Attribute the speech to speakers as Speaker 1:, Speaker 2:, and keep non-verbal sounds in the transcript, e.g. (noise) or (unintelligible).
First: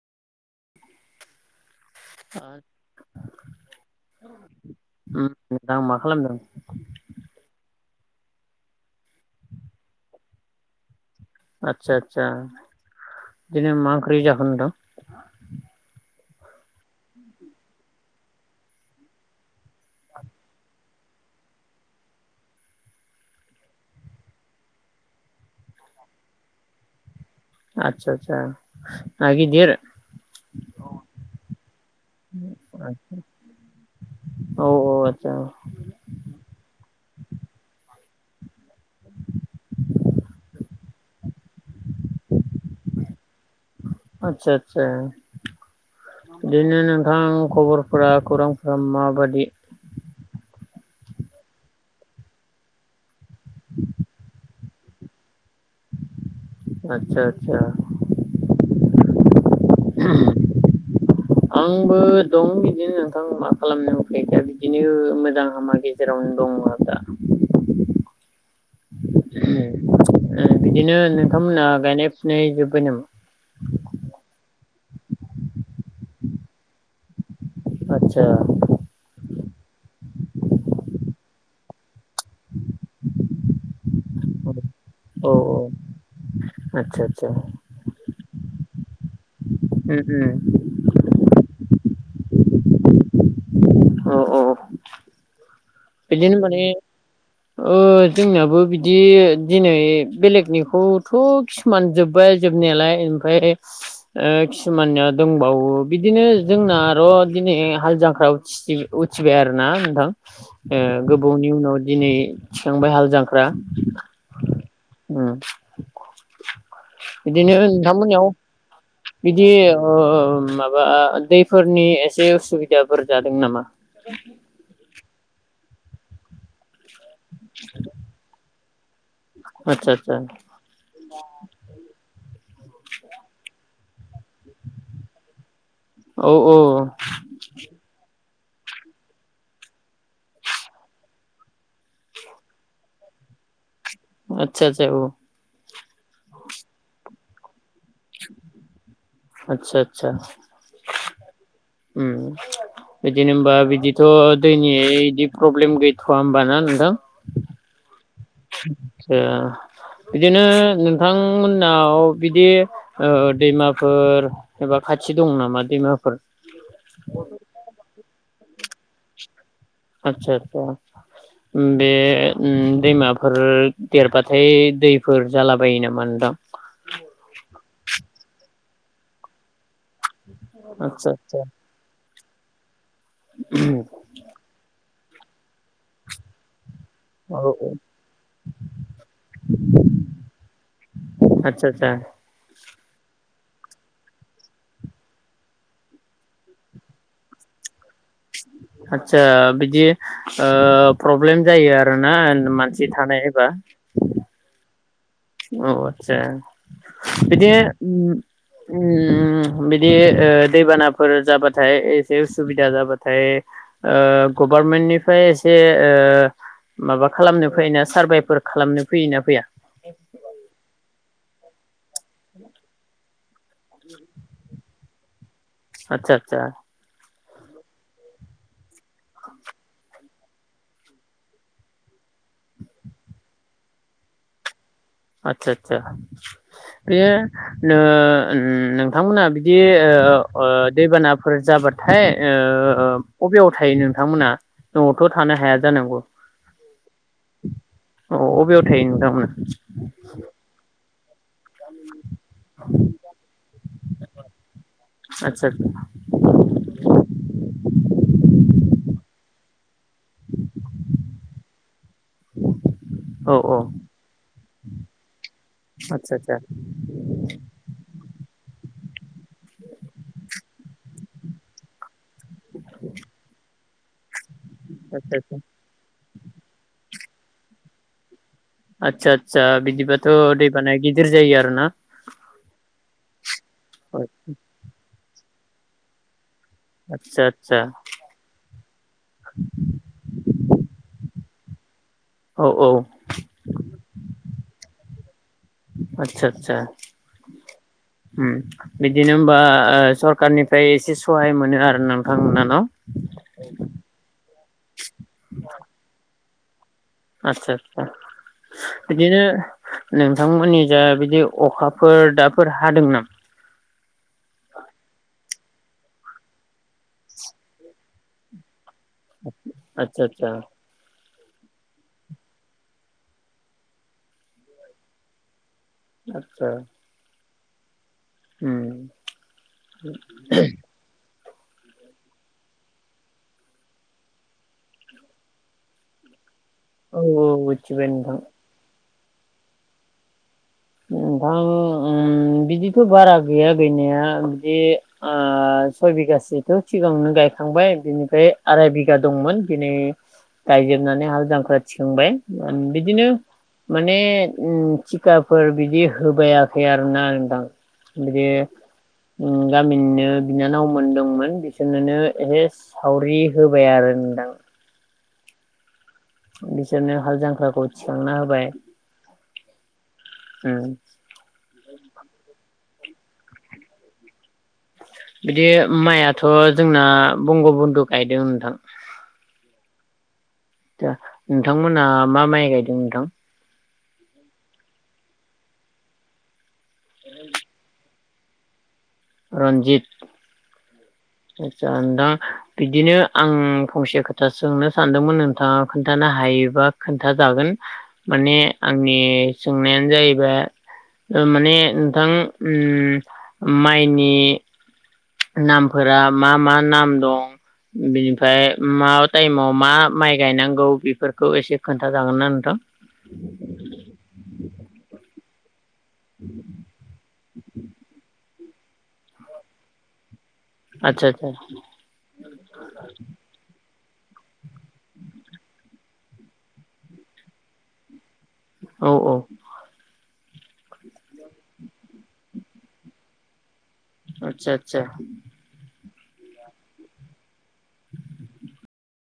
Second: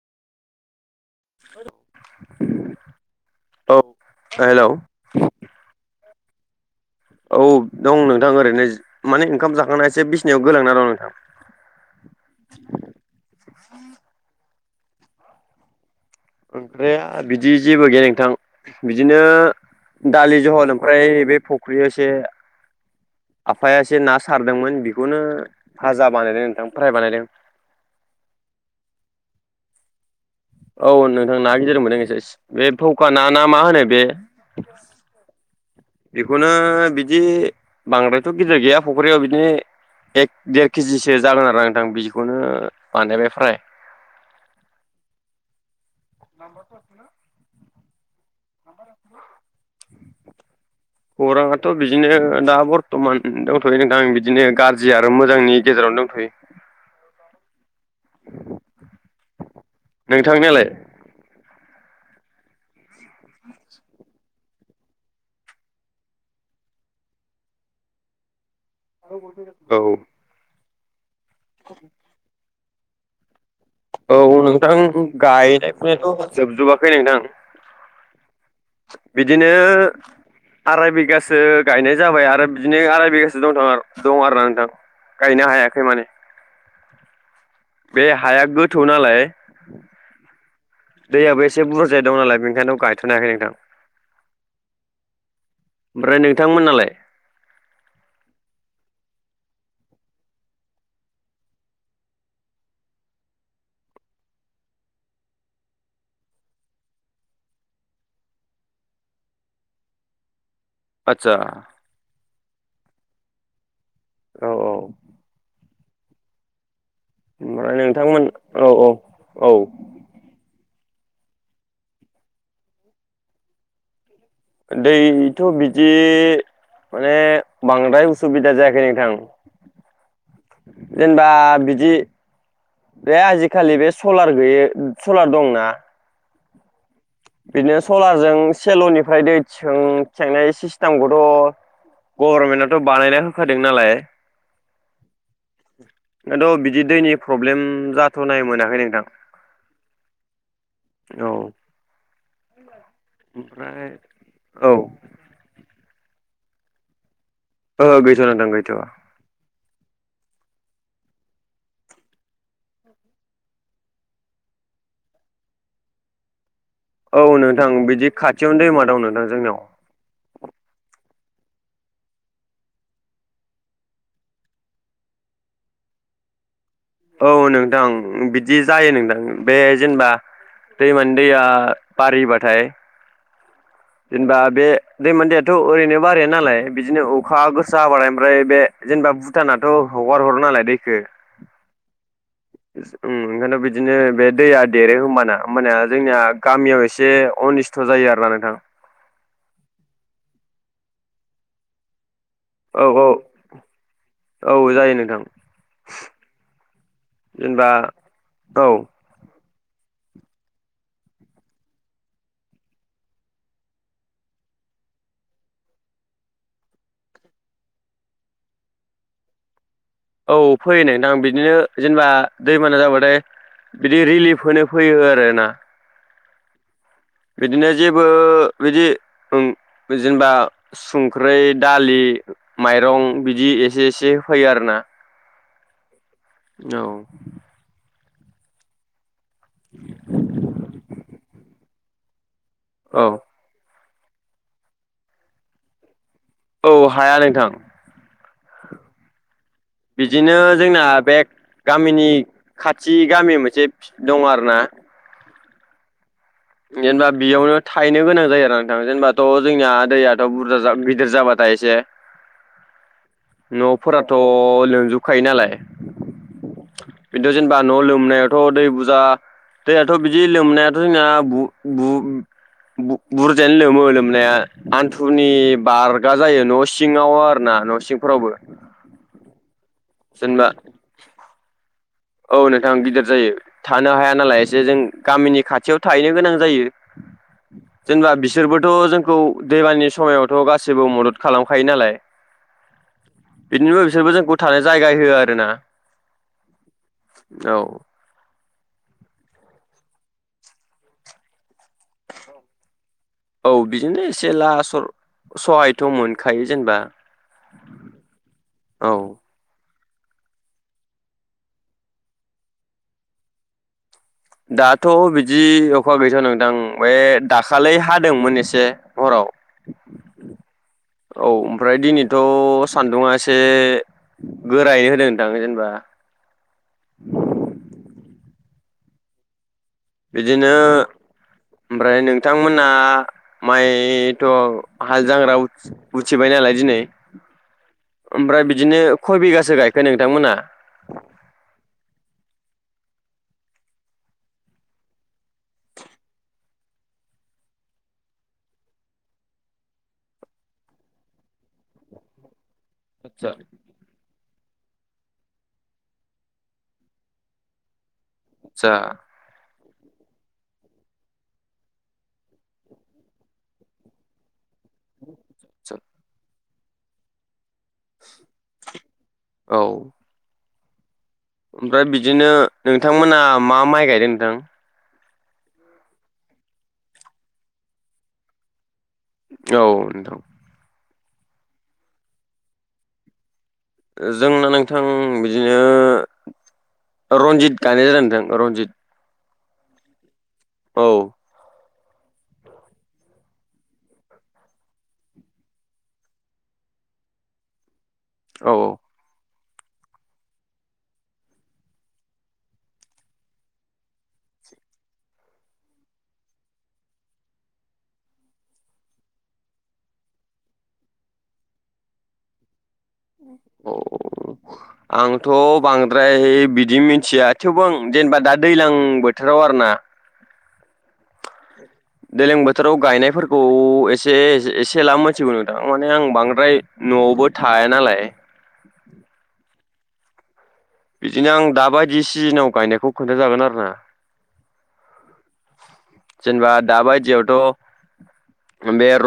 Speaker 1: औ हेलौ
Speaker 2: (unintelligible) उम नोथां मा खालामदों?
Speaker 1: औ दं नोंथां ओरैनो माने ओंखाम जाखांना एसे बिसनायाव गोलांना दं नोंथां।
Speaker 2: आदसा आदसा बिदिनो मा ओंख्रि जाखो नोंथां?
Speaker 1: ओमफ्राय बिदि जेबो गैया नोंथां बिदिनो दालि जहल ओमफ्राय बे फख्रियाव एसे आफाया एसे ना सारदोंमोन बेखौनो भाजा बानायदों नोंथां फ्राई बानायदों।
Speaker 2: आदसा आदसा ना गिदिर?
Speaker 1: औ नोंथां ना गिदिर मोनदों एस बे फौखा ना ना मा होनो बे।
Speaker 2: औ औ आतसा।
Speaker 1: बेखौनो बिदि बांद्रायथ' गिदिर गैया फख्रियाव बिदि एक देर केजिसो जागोन आरो नोंथां बिखौनो बानायबाय फ्राय।
Speaker 2: आतसा आतसा। दे नोंथां खबरफोरा खौरांफोरा माबादि?
Speaker 1: खौराङाथ' बिदिनो दा बरथ'मान दंथ'यो नोंथां बिदिनो गाज्रि आरो मोजांनि गेजेरावनो दंथ'यो।
Speaker 2: आतसा।
Speaker 1: नोंथांनियालाय?
Speaker 2: (unintelligible) आंबो दं बिदिनो नोंथां मा खालामनो उफाय गैया बिदिनो मोजां हामा गे जेराव दङ दा।
Speaker 1: औ
Speaker 2: बिदिनो नोंथांमोना गायनाय फुनाय जोब्बाय नामा?
Speaker 1: औ नोंथां गायनाय फुनायाथ' जोबजोबाखै नोंथां।
Speaker 2: आतसा।
Speaker 1: बिदिनो आराय बिगासो गायनाय जाबाय आरो बिदिनो आराय बिगासो दंथ'र। दं आरो ना
Speaker 2: औ
Speaker 1: नोंथां गायनो हायाखै माने।
Speaker 2: आतसा आतसा।
Speaker 1: बे हाया गोथौ नालाय।
Speaker 2: उम उम।
Speaker 1: दैयाबो एसे बुरजायै दं नालाय बेनिखायनो गायथ'नोहायाखै नोंथां।
Speaker 2: अ अ
Speaker 1: ओमफ्राय
Speaker 2: बिदिनो माने।
Speaker 1: नोंथांमोननालाय?
Speaker 2: ओ जोंनाबो बिदि दिनै बेलेगनिखौथ'। खिसुमान जोब्बाय जोबनायालाय इमफाय। ओ खिसुमाननिया दंबावो बिदिनो जोंना आर' दिनै हाल जांखारयाव। उथिबाय आरो ना नोंथां। ओ
Speaker 1: आदसा
Speaker 2: गोबावनि उनाव दिनै थिखांबाय हालजांख्रा।
Speaker 1: औ
Speaker 2: ओम। बिदिनो
Speaker 1: ओमफ्राय नोंथांमोन
Speaker 2: नोंथांमोननियाव
Speaker 1: औ औ
Speaker 2: बिदि
Speaker 1: औ
Speaker 2: ओ मा माबा आ दैफोरनि एसे उसुबिदाफोर जादों नामा।
Speaker 1: दैथ' बिदि माने बांद्राय उसुबिदा जायाखै नोंथां।
Speaker 2: आतसा आतसा।
Speaker 1: जेनेबा बिदि बे आजिखालि बे सलार गैय सलार दंना।
Speaker 2: औ औ।
Speaker 1: बिदिनो सलारजों सेल'निफ्राय दै थिखां थिखांनाय सिस्टेमखौथ'। गभारर्नमेन्टआथ' बानायना होखादों नालाय।
Speaker 2: आतसा आतसा औ।
Speaker 1: दाथ' बिदि दैनि प्रब्लेम जाथ'नाय मोनाखै नोंथां।
Speaker 2: आतसा आतसा
Speaker 1: औ
Speaker 2: ओम। बिदिनो होनबा
Speaker 1: ओमफ्राय
Speaker 2: बिदिथ'
Speaker 1: औ
Speaker 2: दैनि इदि प्रब्लेम गैथ'वा होमबा ना नोंथां।
Speaker 1: अ गैथ'वा नोंथां गैथ'वा।
Speaker 2: ओ बिदिनो नोंथांमोननाव बिदि। ओ ओ दैमाफोर एबा खाथि दं नामा दैमाफोर।
Speaker 1: औ नोंथां बिदि खाथियावनो दैमा दं नोंथां जोंनियाव।
Speaker 2: आतसा आतसा। उम बे उम दैमाफोर देरबाथाय दैफोर जालाबायो नामा नोंथां।
Speaker 1: औ नोंथां बिदि जायो नोंथां बे जेनेबा
Speaker 2: आतसा
Speaker 1: दैमानि
Speaker 2: आतसा
Speaker 1: दैया बारिबाथाय
Speaker 2: (unintelligible)
Speaker 1: जेनेबा बे दैमानि दैयाथ' ओरैनो बाराया नालाय बिदिनो
Speaker 2: औ
Speaker 1: अखा गोसा हाबाथाय ओमफ्राय बे जेनेबा भुटानाथ' हगार हरो नालाय दैखो
Speaker 2: आतसा आतसा
Speaker 1: (unintelligible) ओम ओंखायथ' बिदिनो बे दैया देरो होमबाना होमबाना जोंनिया गामियाव एसे अनिस स्थ' जायो आरो नोंथां
Speaker 2: आतसा बिदि ओ प्रब्लेम जायो आरोना मानसि
Speaker 1: औ औ
Speaker 2: थानाय होबा
Speaker 1: औ जायो नोंथां
Speaker 2: अ आतसा बिदि
Speaker 1: जेनेबा
Speaker 2: ओम
Speaker 1: औ
Speaker 2: ओम ओम बिदि ओ दैबानाफोर जाबाथाय एसे उसुबिदा जाबाथाय ओ गभारमेन्टनिफ्राय एसे ओ माबा खालामनो फैयो ना सारभेफोर खालामनो फैयोना फैया?
Speaker 1: औ फैयो नोथां बिदिनो जेनेबा दैमाबाना जाबाथाय बिदि रिलिफ होनो फैयो आरो ना।
Speaker 2: आतसा आतसा
Speaker 1: बिदिनो जेबो बिदि ओं जों दा संख्रै, दालि, माइरं बिदि एसे एसे होफैयो आरो ना।
Speaker 2: आतसा आतसा बेयो नो नोंथांमोना बिदि ओ ओ दैबानाफोर जाबाथाय ओ
Speaker 1: औ
Speaker 2: ओ अबेयाव थायो नोंथांमोना न'आवथ' थानो हाया जानांगौ ओ
Speaker 1: औ हाया नोंथां।
Speaker 2: औ बबेयाव थायो नोंथां मोना?
Speaker 1: बिदिनो जोंना बे गामिनि खाथि गामि मोनसे दङ आरोना।
Speaker 2: आतसा आतसा
Speaker 1: जेनबा बेयावनो थाहैनो गोनां जायो आरोना नोंथां जेनेबाथ' जोंनिया दैयाथ' बुरजा गिदिर जाबाथाय एसे
Speaker 2: औ औ
Speaker 1: न' फोराथ' लोंजोबखायो नालाय।
Speaker 2: आतसा आतसा
Speaker 1: बिदिथ' जेनेबा न' लोमनायाथ' दै बुरजा दैयाथ' बिदि लोमनायाथ' जोंना बु-बु-बु बुरजायानो लोमो लोमनाया
Speaker 2: आदसा आदसा
Speaker 1: हिन्थुनि बारगा जायो न' सिङाव आरोना न' सिंफोरावबो
Speaker 2: आतसा आतसा बिदिबाथ'
Speaker 1: जेनेबा
Speaker 2: दैबानाया गिदिर जायो आरो ना।
Speaker 1: औ नोंथां गिदिर जायो थानो हाया नालाय एसे जों गामिनि खाथियाव थाहैनो गोनां जायो।
Speaker 2: आदसा आदसा
Speaker 1: जेनबा बिसोरबोथ' जोंखौ दै बानानि समायाव थ' गासिबो मदद खालामखायो नालाय।
Speaker 2: औ औ
Speaker 1: बिदिनो बिसोरबो जोंखौ थानो जायगा होयो आरो ना।
Speaker 2: आतसा आतसा
Speaker 1: औ
Speaker 2: होम बिदिनो होमबा ओ सरखारनिफ्राय एसे सहाय मोनो आरो नोंथांमोना न'।
Speaker 1: औ बिजोंनो एसे ला स सहायथ' मोनखायो जेनबा।
Speaker 2: आतसा आतसा बिदिनो नोंथांमोननि जा बिदि अखाफोर दाफोर हादों नामा?
Speaker 1: दाथ' बिदि अखा गैथ'आ बे दाखालै हादोंमोन एसे। हराव
Speaker 2: आतसा आतसा
Speaker 1: औ ओमफ्राय दिनैथ' सान्दुंआ एसे गोरायै होदों नोंथां जेनबा।
Speaker 2: आतसा उम
Speaker 1: बिदिनो ओमफ्राय नोंथांमोनहा माइथ' हाल जांख्रा उथि उथिबाय नालाय दिनै
Speaker 2: औ औ मिथिबाय नोंथां
Speaker 1: ओमफ्राय बिदिनो खय बिगासो गायखो नोंथांमोना?
Speaker 2: नोंथां उम बिदिथ' बारा गैनाया गैया बिदि ओ सय बिगासोखौथ' सिगांनो गायखांबाय बिनिफ्राय आराय बिगा दंमोन दिनै गायजोबनानै हाल जांख्रा थिखांबाय बिदिनो
Speaker 1: आतसा
Speaker 2: माने उम थिखा फोर बिदि होबायाखै आरोना नोंथां बिदि
Speaker 1: आतसा
Speaker 2: उम गामिनिनो बिनानावमोन दंमोन बिसोरनोनो एसे सावरि होबाय आरो नोंथां।
Speaker 1: सोर?
Speaker 2: बिसोरनो हाल जांख्राखौ थिखांना होबाय
Speaker 1: औ
Speaker 2: उम
Speaker 1: ओमफ्राय बिदिनो नोंथांमोना मा माइ गायदों नोंथां?
Speaker 2: बिदि माइआथ' जोंना बंग' बुन्दु गायदों नोंथां।
Speaker 1: औ नोंथां
Speaker 2: नोंथांमोना मा माइ गायदों नोंथां?
Speaker 1: जोंना नोंथां बिदिनो रनजित गायनाय जादों नोंथां रनजित।
Speaker 2: रनजित?
Speaker 1: औ
Speaker 2: आतसा नोंथां बिदिनो आं फंसे खोथा सोंनो सानदोंमोन नोंथाङा खोन्थानो हायोबा खोन्थाजागोन माने
Speaker 1: औ
Speaker 2: आंनि सोंनायानो जाहैबाय ओ माने नोंथां उम माइनि नामफोरा मा मा नाम दं? बिनिफ्राय मा टाइमाव मा माइ गायनांगौ बेफोरखौ एसे खोन्थाजागोनना नोंथां?
Speaker 1: अह आंथ' बांद्राय बिदि मिथिया थेवबो आं जेनेबा दा दैज्लां बोथोराव आरोना
Speaker 2: आतसा आतसा
Speaker 1: दैलां बोथोराव गायनायफोर खौ एसे एसे एला मोनथिगौ नोंथां माने आं बांद्राय न'आवबो थाया नालाय।
Speaker 2: औ औ
Speaker 1: बिदिनो आं दाबायदि सिजोनाव गायनायखौ खोन्थाजागोन आरो ना।
Speaker 2: आतसा आतसा
Speaker 1: जेनेबा दााबायदियावथ' मोबाया